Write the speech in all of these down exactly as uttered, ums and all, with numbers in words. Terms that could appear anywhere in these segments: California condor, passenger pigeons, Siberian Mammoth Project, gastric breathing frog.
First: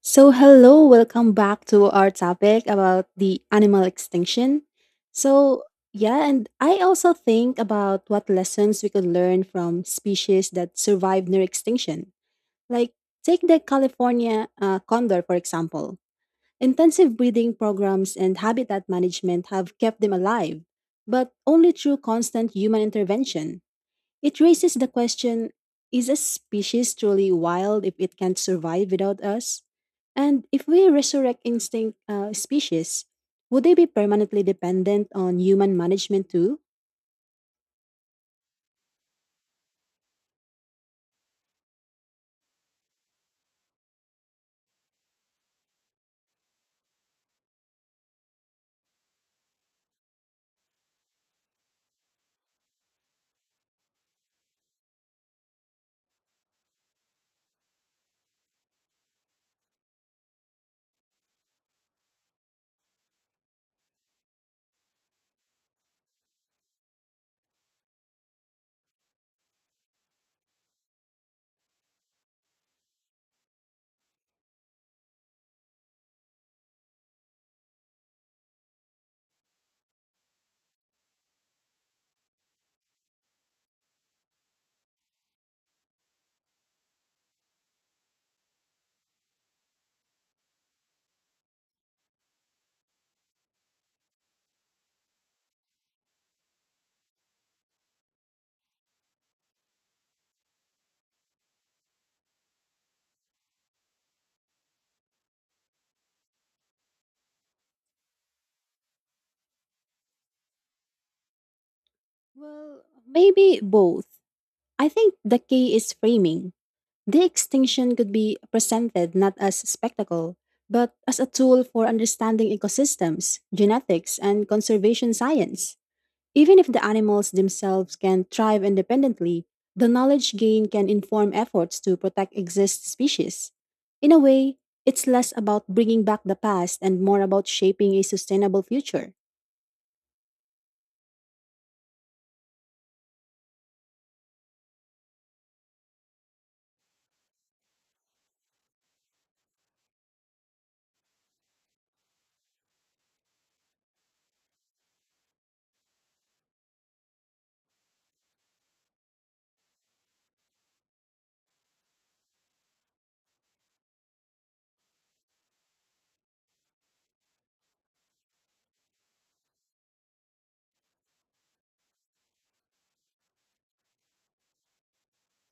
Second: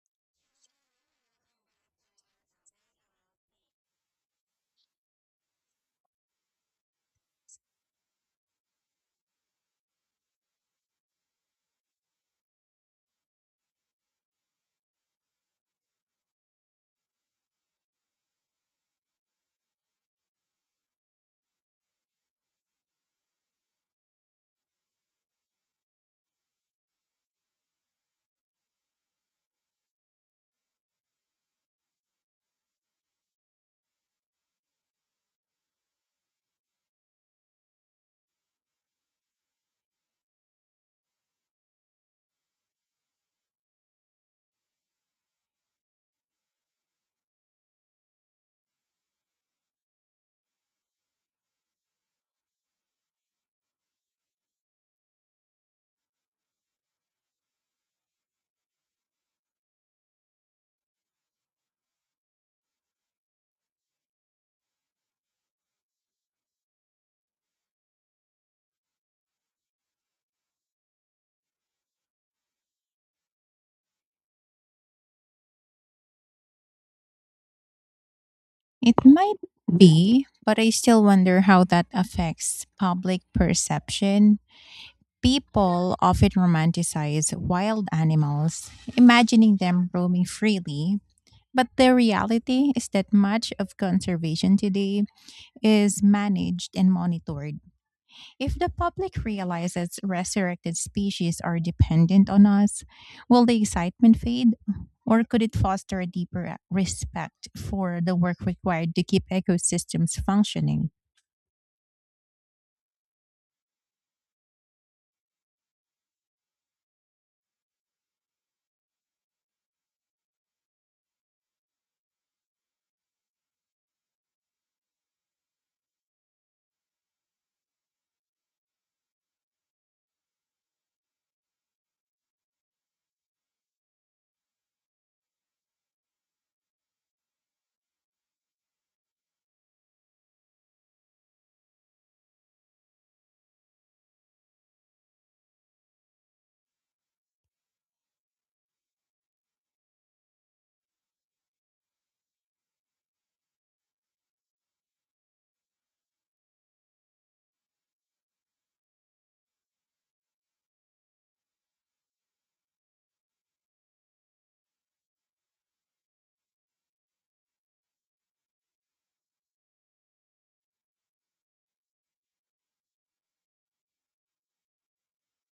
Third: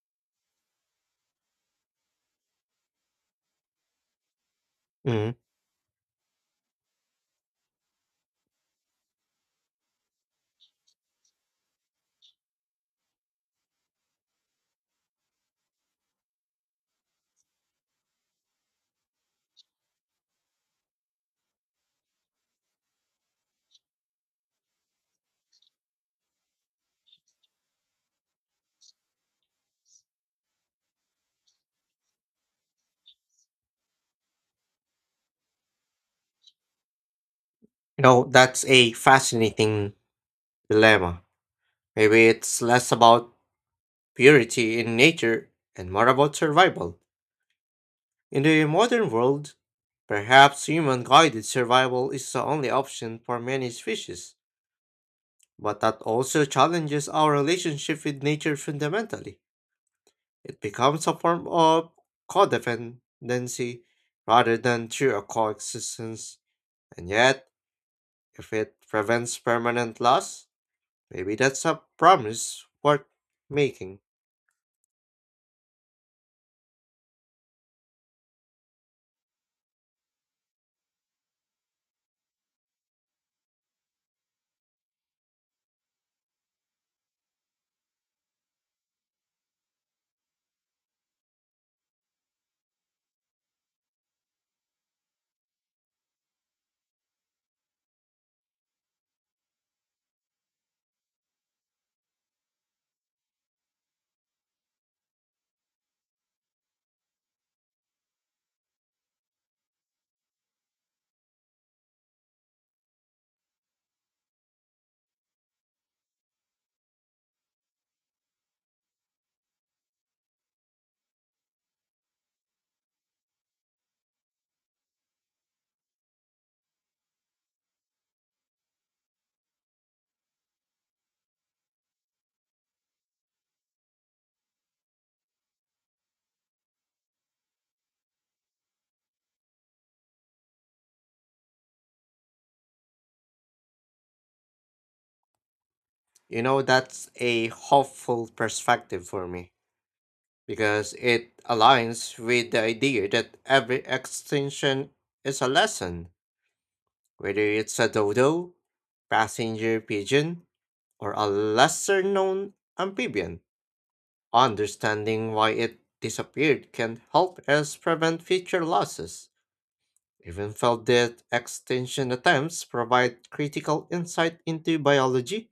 So, hello, welcome back to our topic about the animal extinction. Mm. So, yeah, and I also think about what lessons we could learn from species that survived near extinction. Like, take the California uh, condor, for example. Intensive breeding programs and habitat management have kept them alive, but only through constant human intervention. It raises the question, is a species truly wild if it can't survive without us? And if we resurrect instinct uh, species, would they be permanently dependent on human management too? You know, that's a fascinating dilemma. Maybe it's less about purity in nature and more about survival. In the modern world, perhaps human guided survival is the only option for many species, but that also challenges our relationship with nature fundamentally. It becomes a form of codependency rather than true coexistence, and yet, if it prevents permanent loss, maybe that's a promise worth making. It might be, but I still wonder how that affects public perception. People often romanticize wild animals, imagining them roaming freely. But the reality is that much of conservation today is managed and monitored. If the public realizes resurrected species are dependent on us, will the excitement fade? Or could it foster a deeper respect for the work required to keep ecosystems functioning? Well, maybe both. I think the key is framing. The extinction could be presented not as a spectacle, but as a tool for understanding ecosystems, genetics, and conservation science. Even if the animals themselves can thrive independently, the knowledge gained can inform efforts to protect exist species. In a way, it's less about bringing back the past and more about shaping a sustainable future. You know, that's a hopeful perspective for me because it aligns with the idea that every extinction is a lesson, whether it's a dodo, passenger pigeon, or a lesser known amphibian. Understanding why it disappeared can help us prevent future losses. Even felt that extinction attempts provide critical insight into biology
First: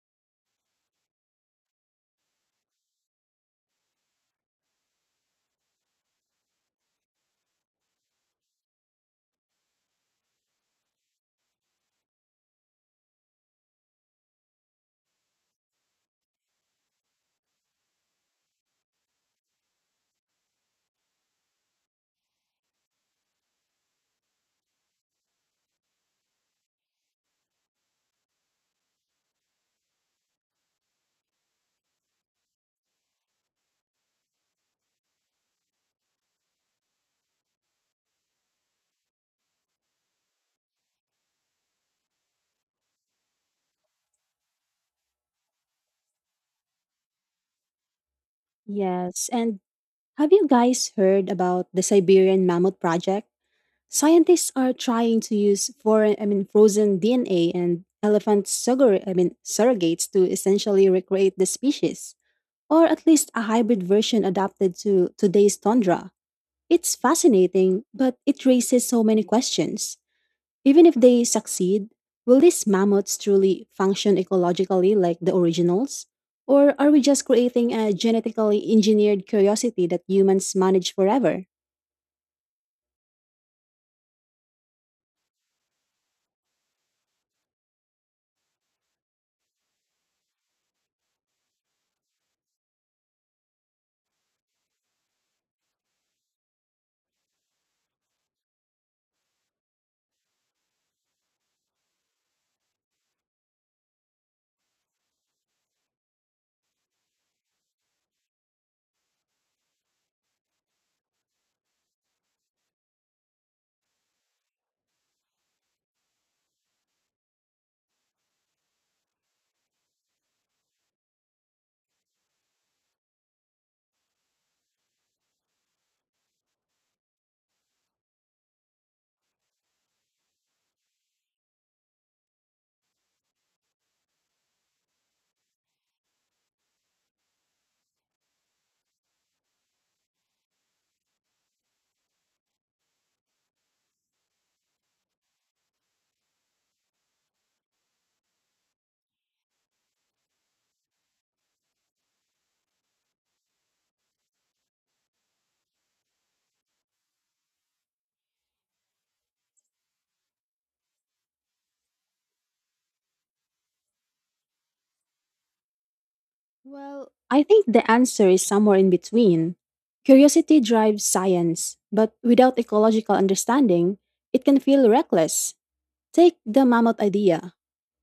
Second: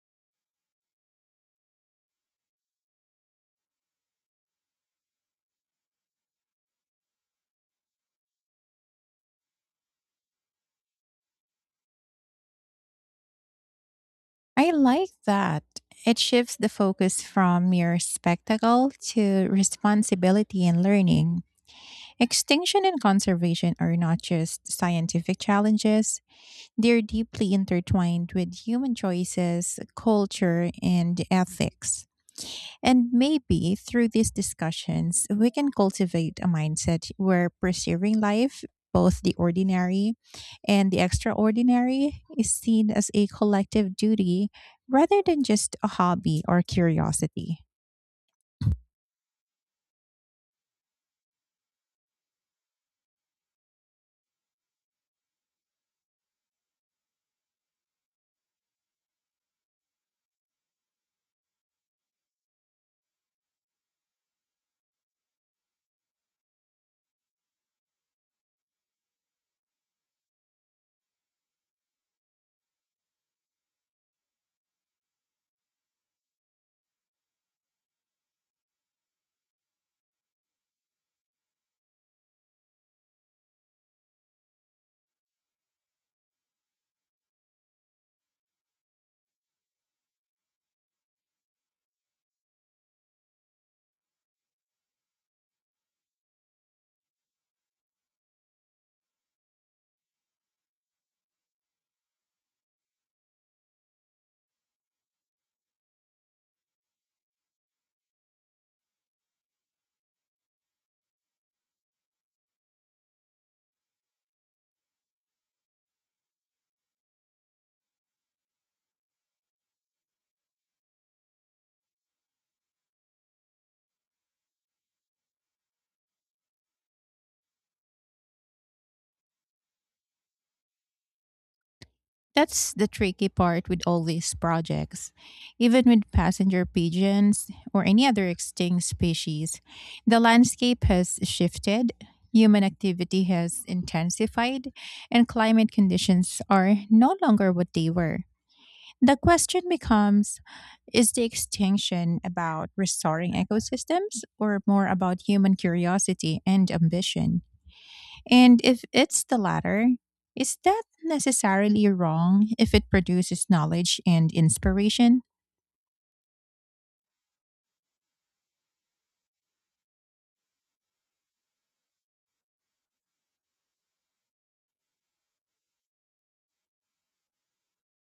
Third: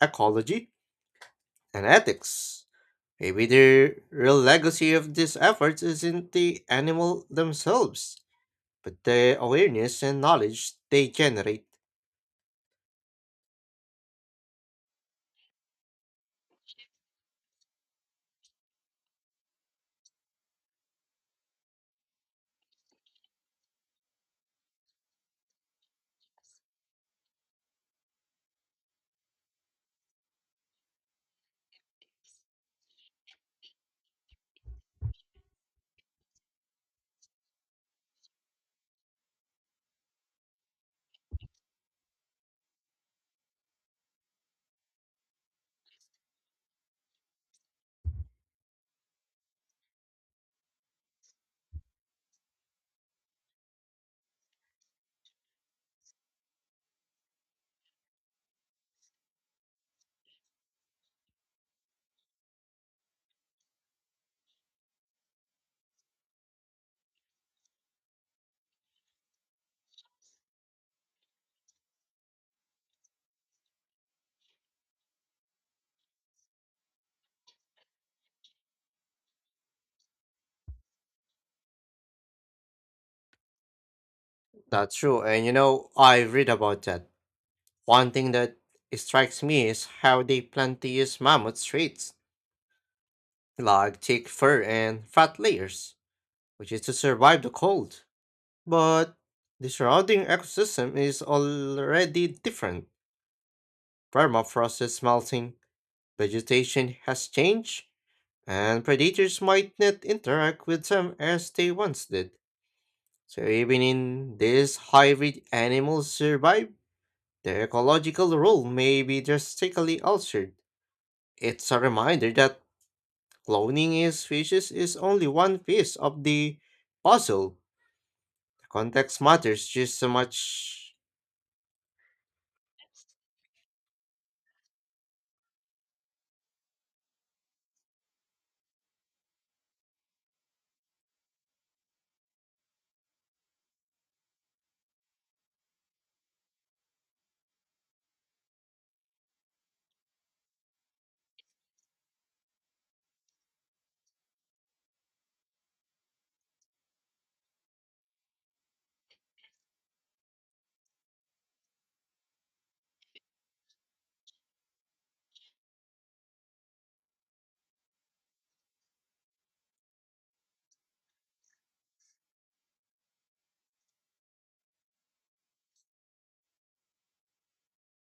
ecology, and ethics. Maybe the real legacy of these efforts isn't the animal themselves, but the awareness and knowledge they generate. I like that. It shifts the focus from mere spectacle to responsibility and learning. Extinction and conservation are not just scientific challenges, they're deeply intertwined with human choices, culture, and ethics. And maybe through these discussions, we can cultivate a mindset where preserving life, both the ordinary and the extraordinary, is seen as a collective duty rather than just a hobby or curiosity. Yes, and have you guys heard about the Siberian Mammoth Project? Scientists are trying to use foreign, I mean, frozen D N A and elephant sugar, I mean, surrogates to essentially recreate the species, or at least a hybrid version adapted to today's tundra. It's fascinating, but it raises so many questions. Even if they succeed, will these mammoths truly function ecologically like the originals? Or are we just creating a genetically engineered curiosity that humans manage forever? That's true, and you know, I read about that. One thing that strikes me is how they plan to use mammoth traits, like thick fur and fat layers, which is to survive the cold. But the surrounding ecosystem is already different. Permafrost is melting, vegetation has changed, and predators might not interact with them as they once did. So even in these hybrid animals survive, their ecological role may be drastically altered. It's a reminder that cloning a species is only one piece of the puzzle. The context matters just so much. That's the tricky part with all these projects. Even with passenger pigeons or any other extinct species, the landscape has shifted, human activity has intensified, and climate conditions are no longer what they were. The question becomes, is the extinction about restoring ecosystems or more about human curiosity and ambition? And if it's the latter, is that necessarily wrong if it produces knowledge and inspiration? Well, I think the answer is somewhere in between. Curiosity drives science, but without ecological understanding, it can feel reckless. Take the mammoth idea.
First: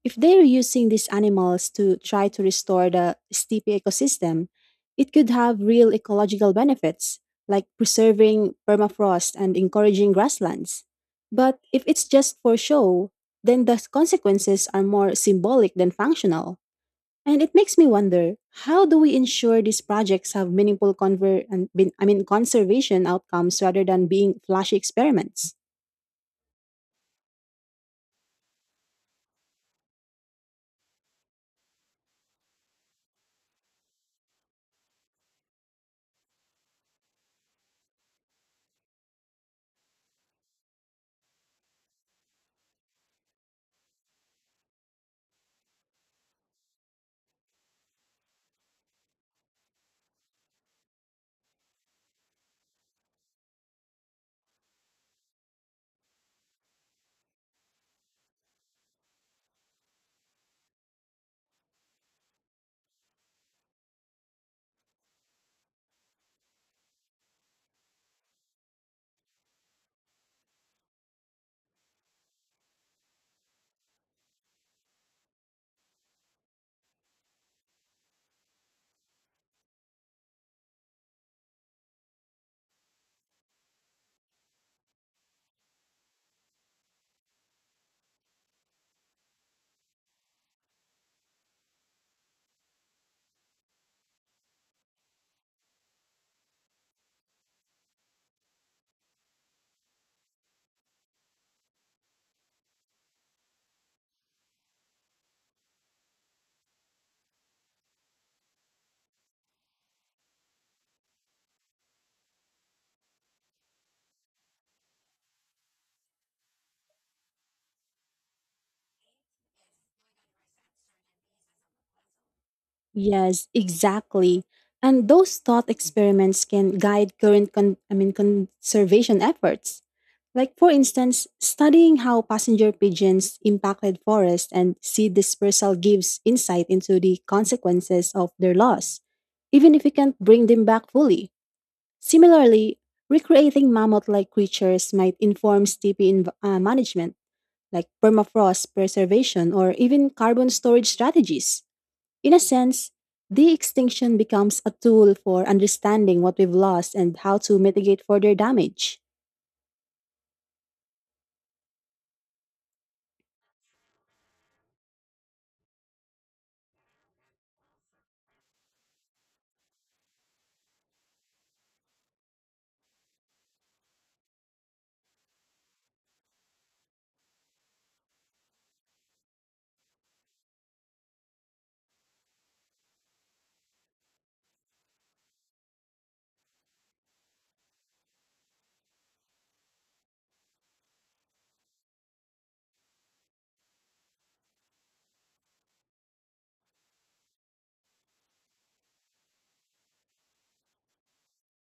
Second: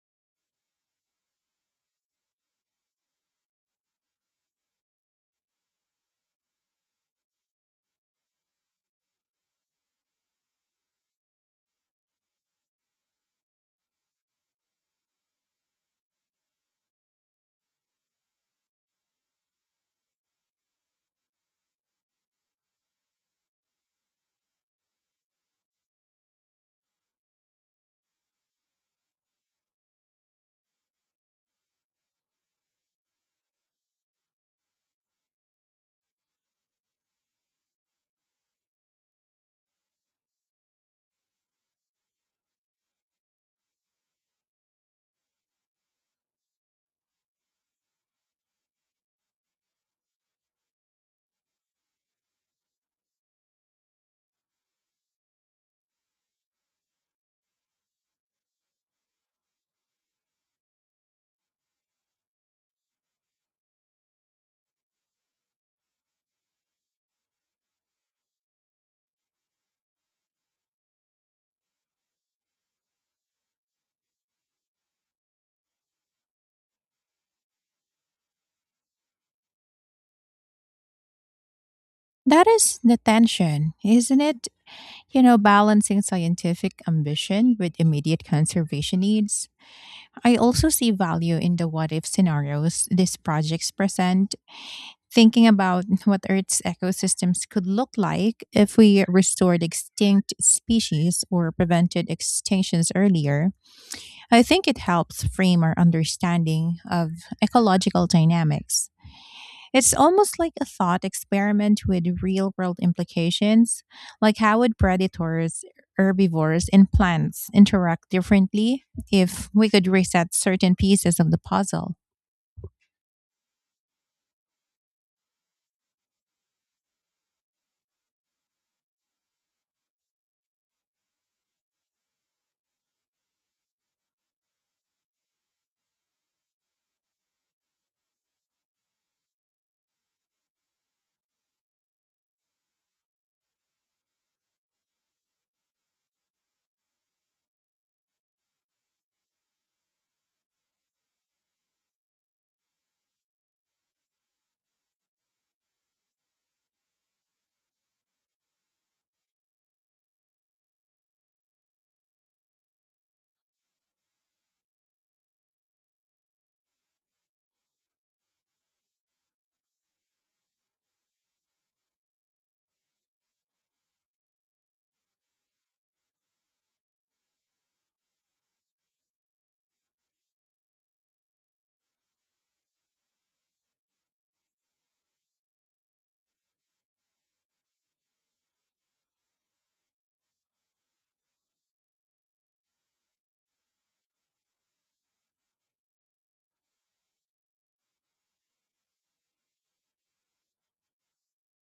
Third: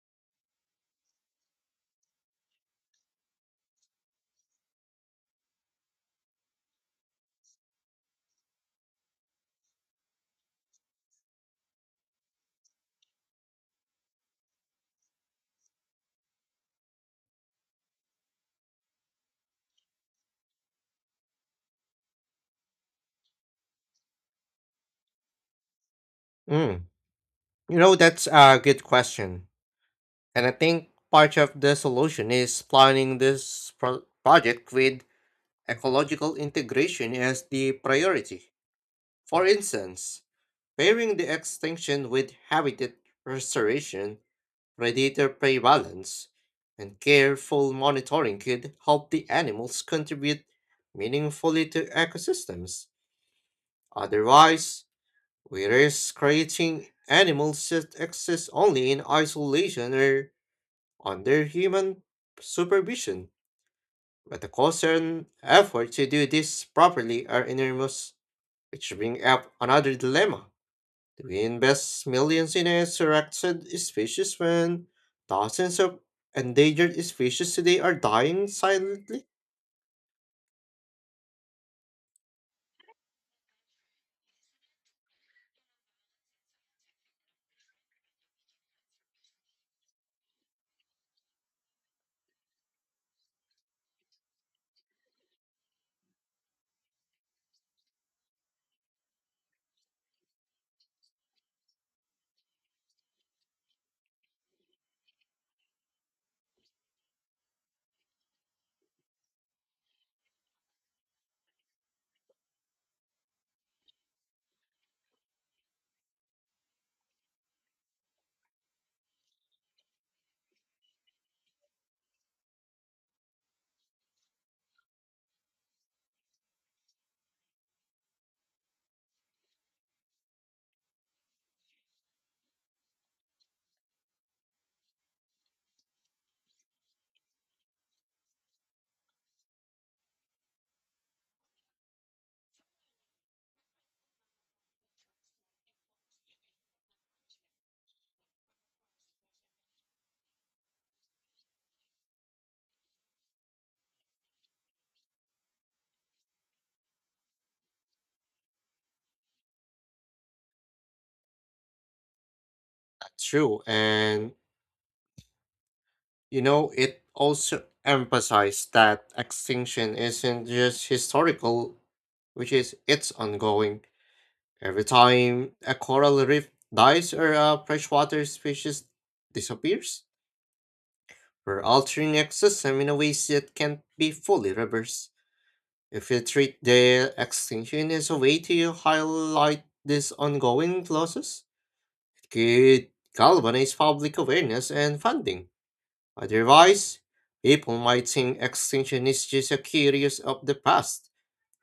If they're using these animals to try to restore the steppe ecosystem, it could have real ecological benefits, like preserving permafrost and encouraging grasslands. But if it's just for show, then the consequences are more symbolic than functional. And it makes me wonder, how do we ensure these projects have meaningful conver- and, bin- I mean, conservation outcomes rather than being flashy experiments? Mm. You know, that's a good question. And I think part of the solution is planning this pro- project with ecological integration is the priority. For instance, pairing the extinction with habitat restoration, predator prey balance, and careful monitoring could help the animals contribute meaningfully to ecosystems. Otherwise, we risk creating animals that exist only in isolation or under human supervision. But the cost and effort to do this properly are enormous. Which brings up another dilemma. Do we invest millions in a selected species when thousands of endangered species today are dying silently? That is the tension, isn't it? You know, balancing scientific ambition with immediate conservation needs. I also see value in the what if scenarios these projects present, thinking about what Earth's ecosystems could look like if we restored extinct species or prevented extinctions earlier. I think it helps frame our understanding of ecological dynamics. It's almost like a thought experiment with real world implications, like how would predators, herbivores, and plants interact differently if we could reset certain pieces of the puzzle? Yes, exactly. And those thought experiments can guide current con- I mean conservation efforts. Like for instance, studying how passenger pigeons impacted forest and seed dispersal gives insight into the consequences of their loss, even if we can't bring them back fully. Similarly, recreating mammoth-like creatures might inform steepy inv- uh, management, like permafrost preservation or even carbon storage strategies. In a sense, de extinction becomes a tool for understanding what we've lost and how to mitigate further damage. That's true, and you know, it also emphasized that extinction isn't just historical, which is, it's ongoing. Every time a coral reef dies or a freshwater species disappears, we're altering ecosystem in a ways that can't be fully reversed. If you treat their extinction as a way to highlight these ongoing losses, it could galvanize public awareness and funding. Otherwise, people might think extinction is just a curious of the past,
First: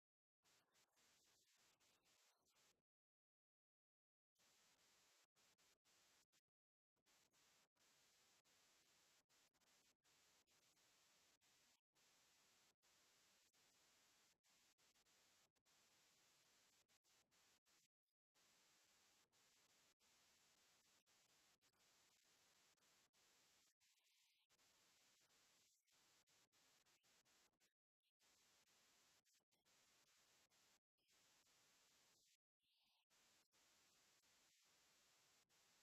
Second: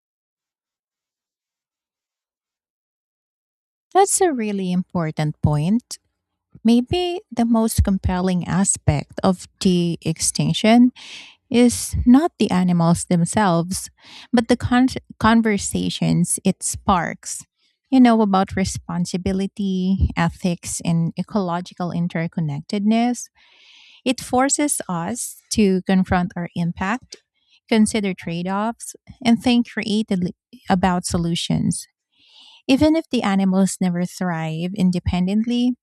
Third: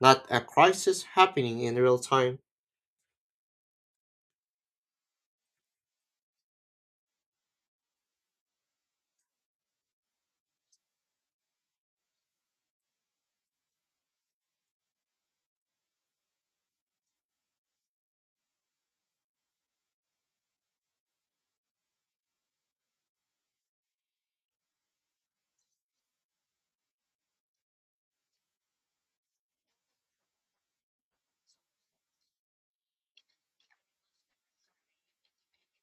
not a crisis happening in real time. That's a really important point. Maybe the most compelling aspect of the extinction is not the animals themselves, but the con- conversations it sparks. You know, about responsibility, ethics, and ecological interconnectedness. It forces us to confront our impact, consider trade offs, and think creatively about solutions. Even if the animals never thrive independently,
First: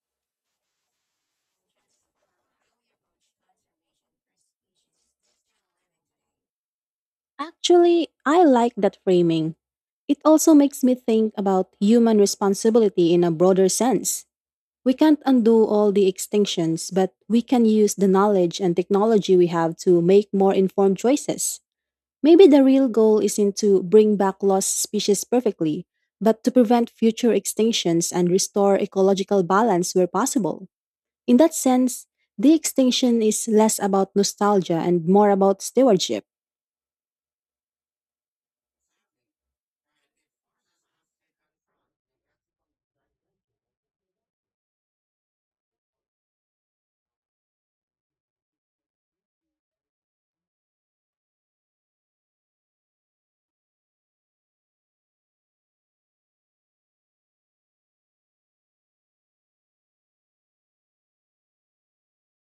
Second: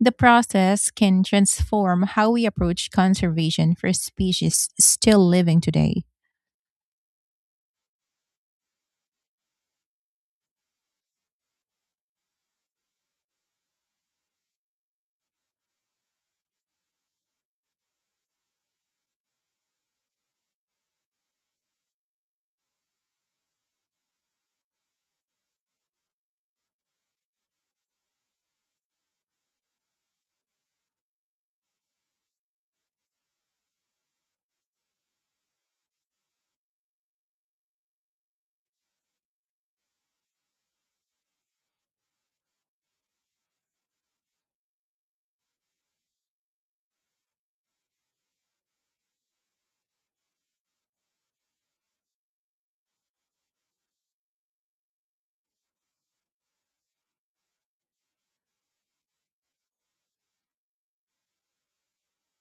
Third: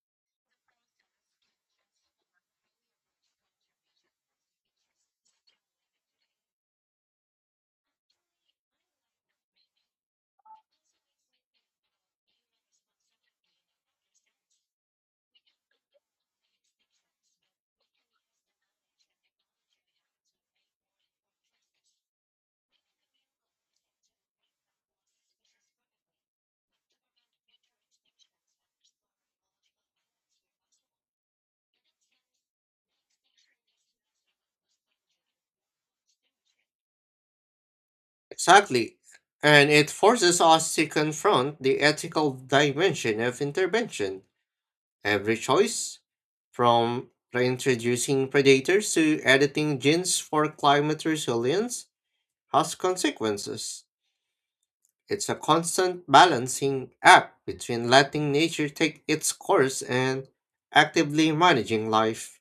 the process can transform how we approach conservation for species still living today. Actually, I like that framing. It also makes me think about human responsibility in a broader sense. We can't undo all the extinctions, but we can use the knowledge and technology we have to make more informed choices. Maybe the real goal isn't to bring back lost species perfectly, but to prevent future extinctions and restore ecological balance where possible. In that sense, the extinction is less about nostalgia and more about stewardship. Exactly. And it forces us to confront the ethical dimension of intervention. Every choice, from reintroducing predators to editing genes for climate resilience, has consequences. It's a constant balancing act between letting nature take its course and actively managing life.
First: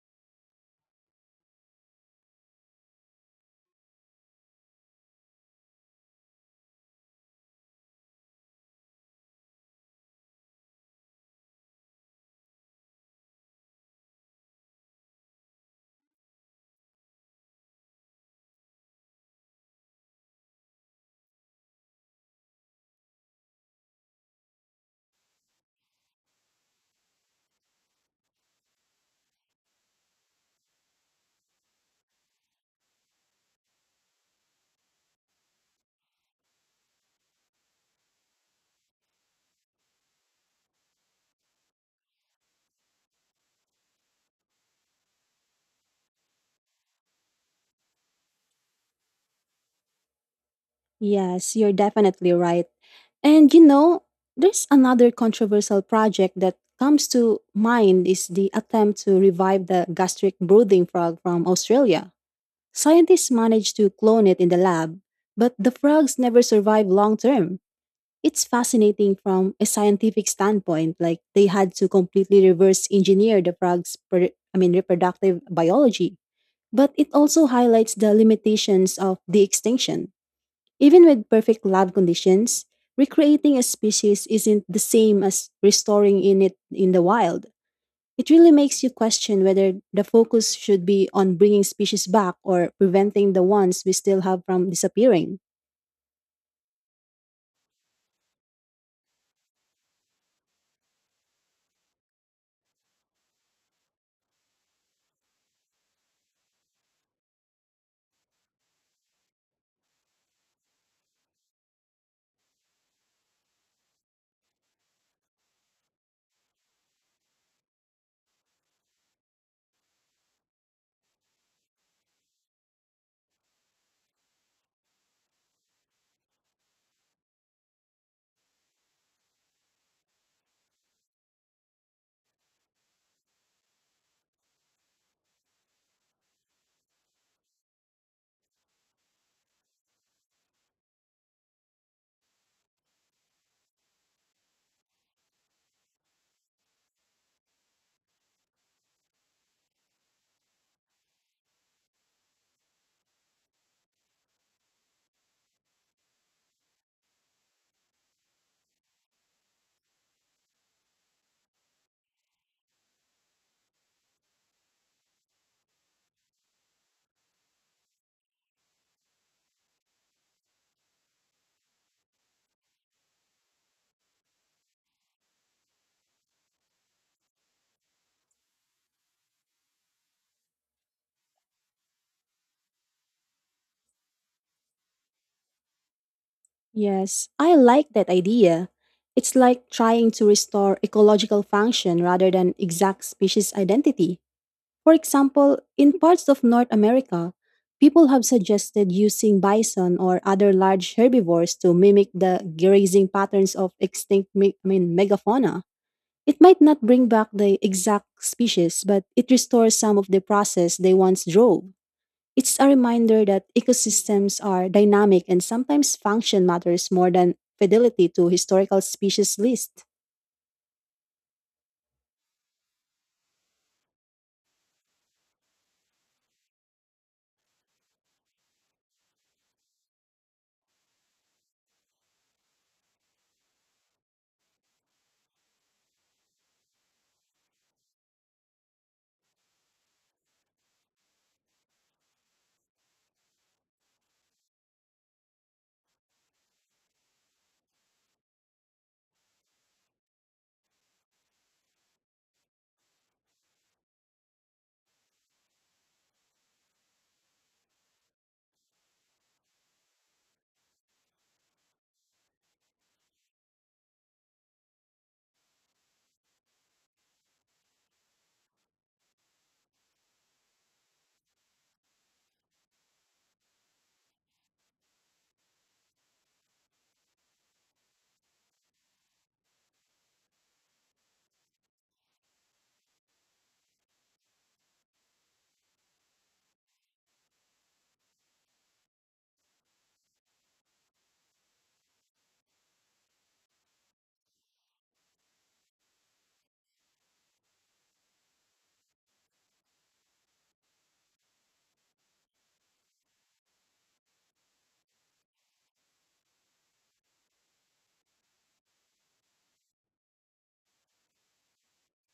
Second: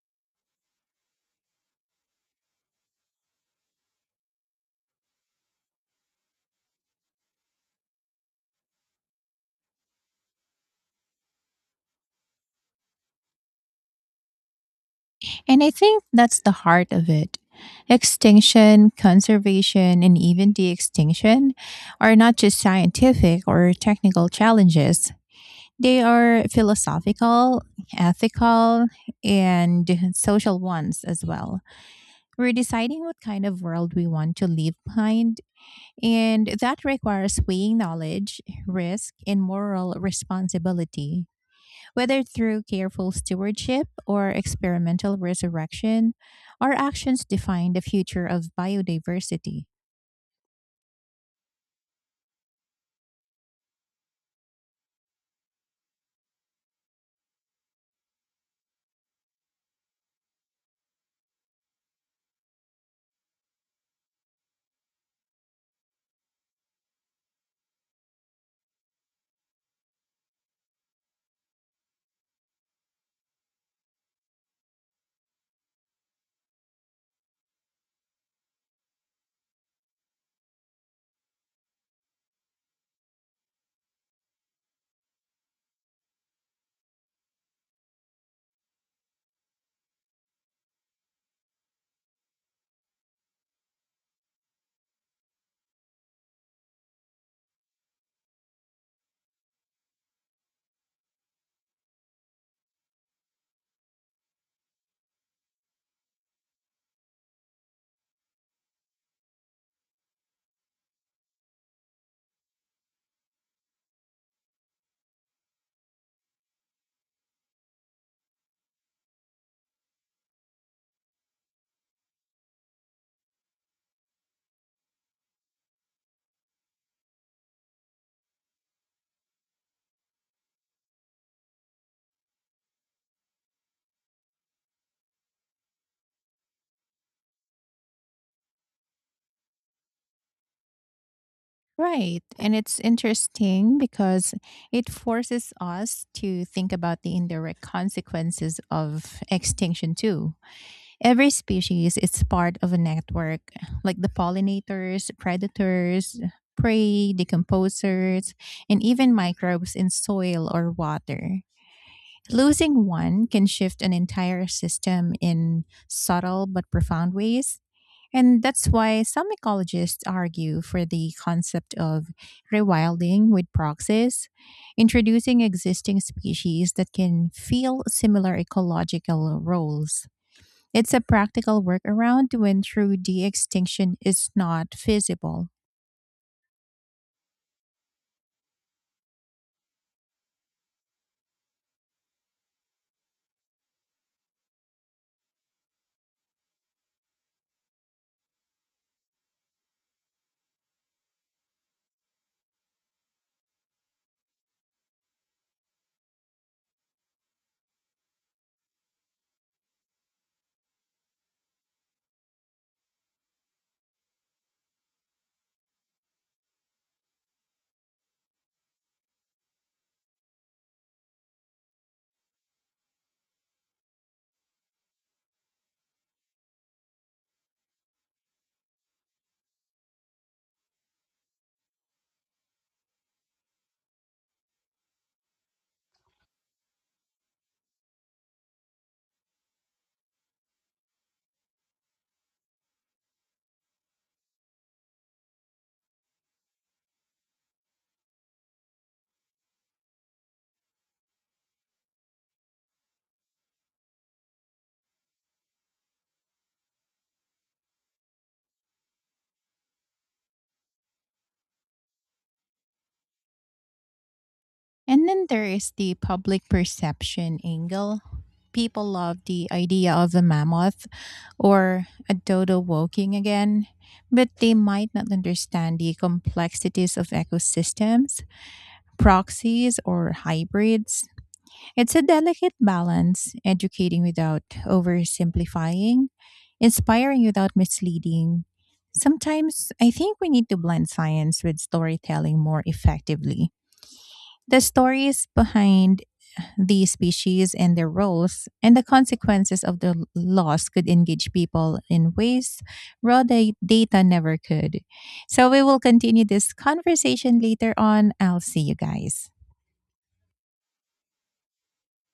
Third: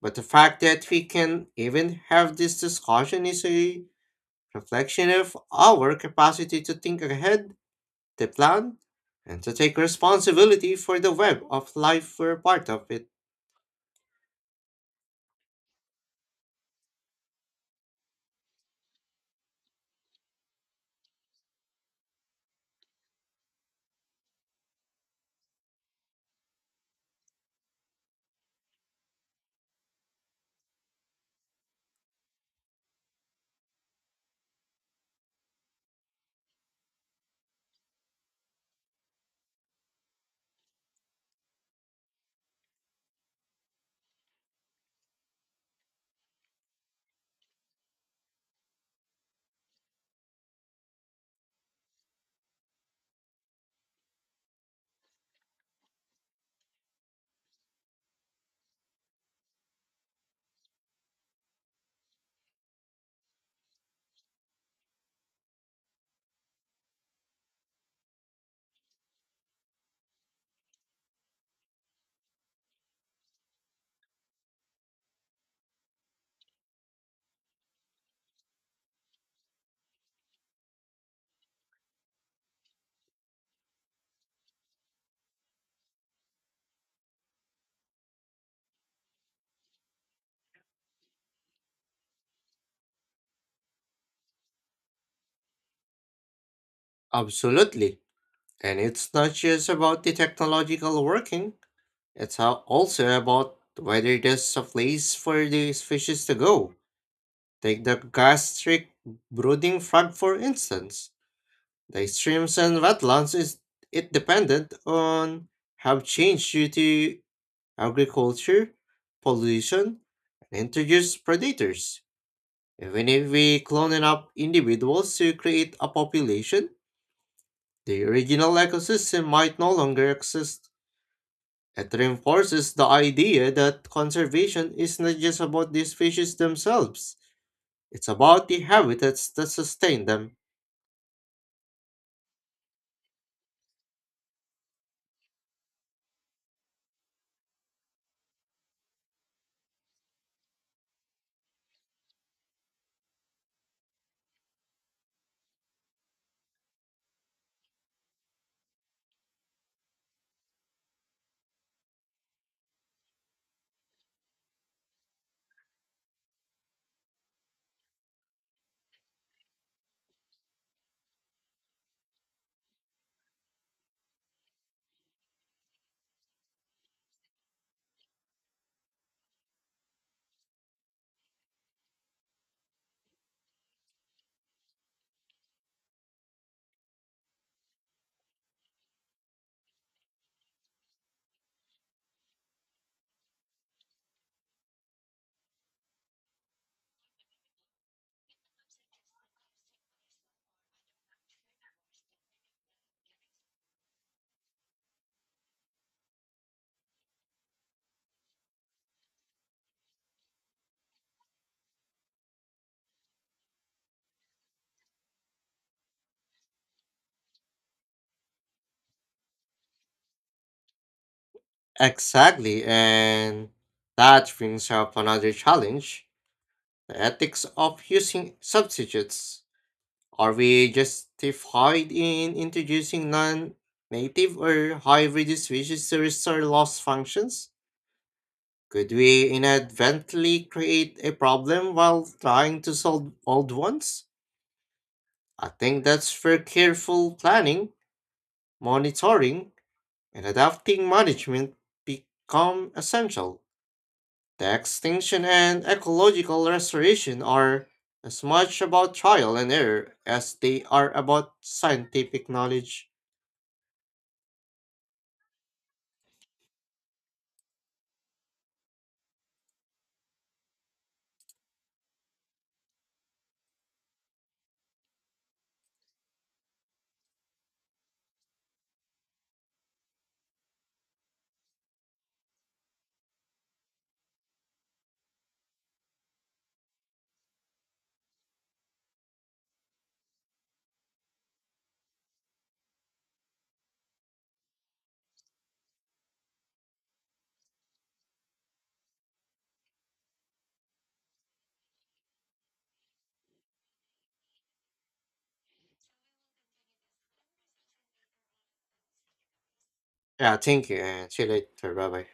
But the fact that we can even have this discussion is a reflection of our capacity to think ahead, to plan, and to take responsibility for the web of life we're part of it. And I think that's the heart of it. Extinction, conservation, and even de extinction are not just scientific or technical challenges. They are philosophical, ethical, and social ones as well. We're deciding what kind of world we want to leave behind, and that requires weighing knowledge, risk, and moral responsibility. Whether through careful stewardship or experimental resurrection, our actions define the future of biodiversity. Yes, you're definitely right. And you know, there's another controversial project that comes to mind is the attempt to revive the gastric breathing frog from Australia. Scientists managed to clone it in the lab, but the frogs never survived long term. It's fascinating from a scientific standpoint, like they had to completely reverse engineer the frog's per- I mean reproductive biology. But it also highlights the limitations of the extinction. Even with perfect lab conditions, recreating a species isn't the same as restoring in it in the wild. It really makes you question whether the focus should be on bringing species back or preventing the ones we still have from disappearing. Absolutely. And it's not just about the technological working, it's how also about whether there's a place for these fishes to go. Take the gastric brooding frog for instance. The streams and wetlands is it dependent on have changed due to agriculture, pollution, and introduced predators. Even if we clone up individuals to create a population, the original ecosystem might no longer exist. It reinforces the idea that conservation is not just about these species themselves, it's about the habitats that sustain them. Right. And it's interesting because it forces us to think about the indirect consequences of extinction, too. Every species is part of a network, like the pollinators, predators, prey, decomposers, and even microbes in soil or water. Losing one can shift an entire system in subtle but profound ways. And that's why some ecologists argue for the concept of rewilding with proxies, introducing existing species that can fill similar ecological roles. It's a practical workaround when true de extinction is not feasible. Yes, I like that idea. It's like trying to restore ecological function rather than exact species identity. For example, in parts of North America, people have suggested using bison or other large herbivores to mimic the grazing patterns of extinct me- I mean, megafauna. It might not bring back the exact species, but it restores some of the process they once drove. It's a reminder that ecosystems are dynamic and sometimes function matters more than fidelity to historical species lists. Exactly, and that brings up another challenge the ethics of using substitutes. Are we justified in introducing non native or hybrid species to restore lost functions? Could we inadvertently create a problem while trying to solve old ones? I think that's where careful planning, monitoring, and adapting management become essential. The extinction and ecological restoration are as much about trial and error as they are about scientific knowledge. And then there is the public perception angle. People love the idea of a mammoth or a dodo walking again, but they might not understand the complexities of ecosystems, proxies, or hybrids. It's a delicate balance, educating without oversimplifying, inspiring without misleading. Sometimes I think we need to blend science with storytelling more effectively, the stories behind the species and their roles, and the consequences of the l- loss could engage people in ways raw da- data never could. So we will continue this conversation later on. I'll see you guys. Yeah, thank you, and see you later. Bye bye.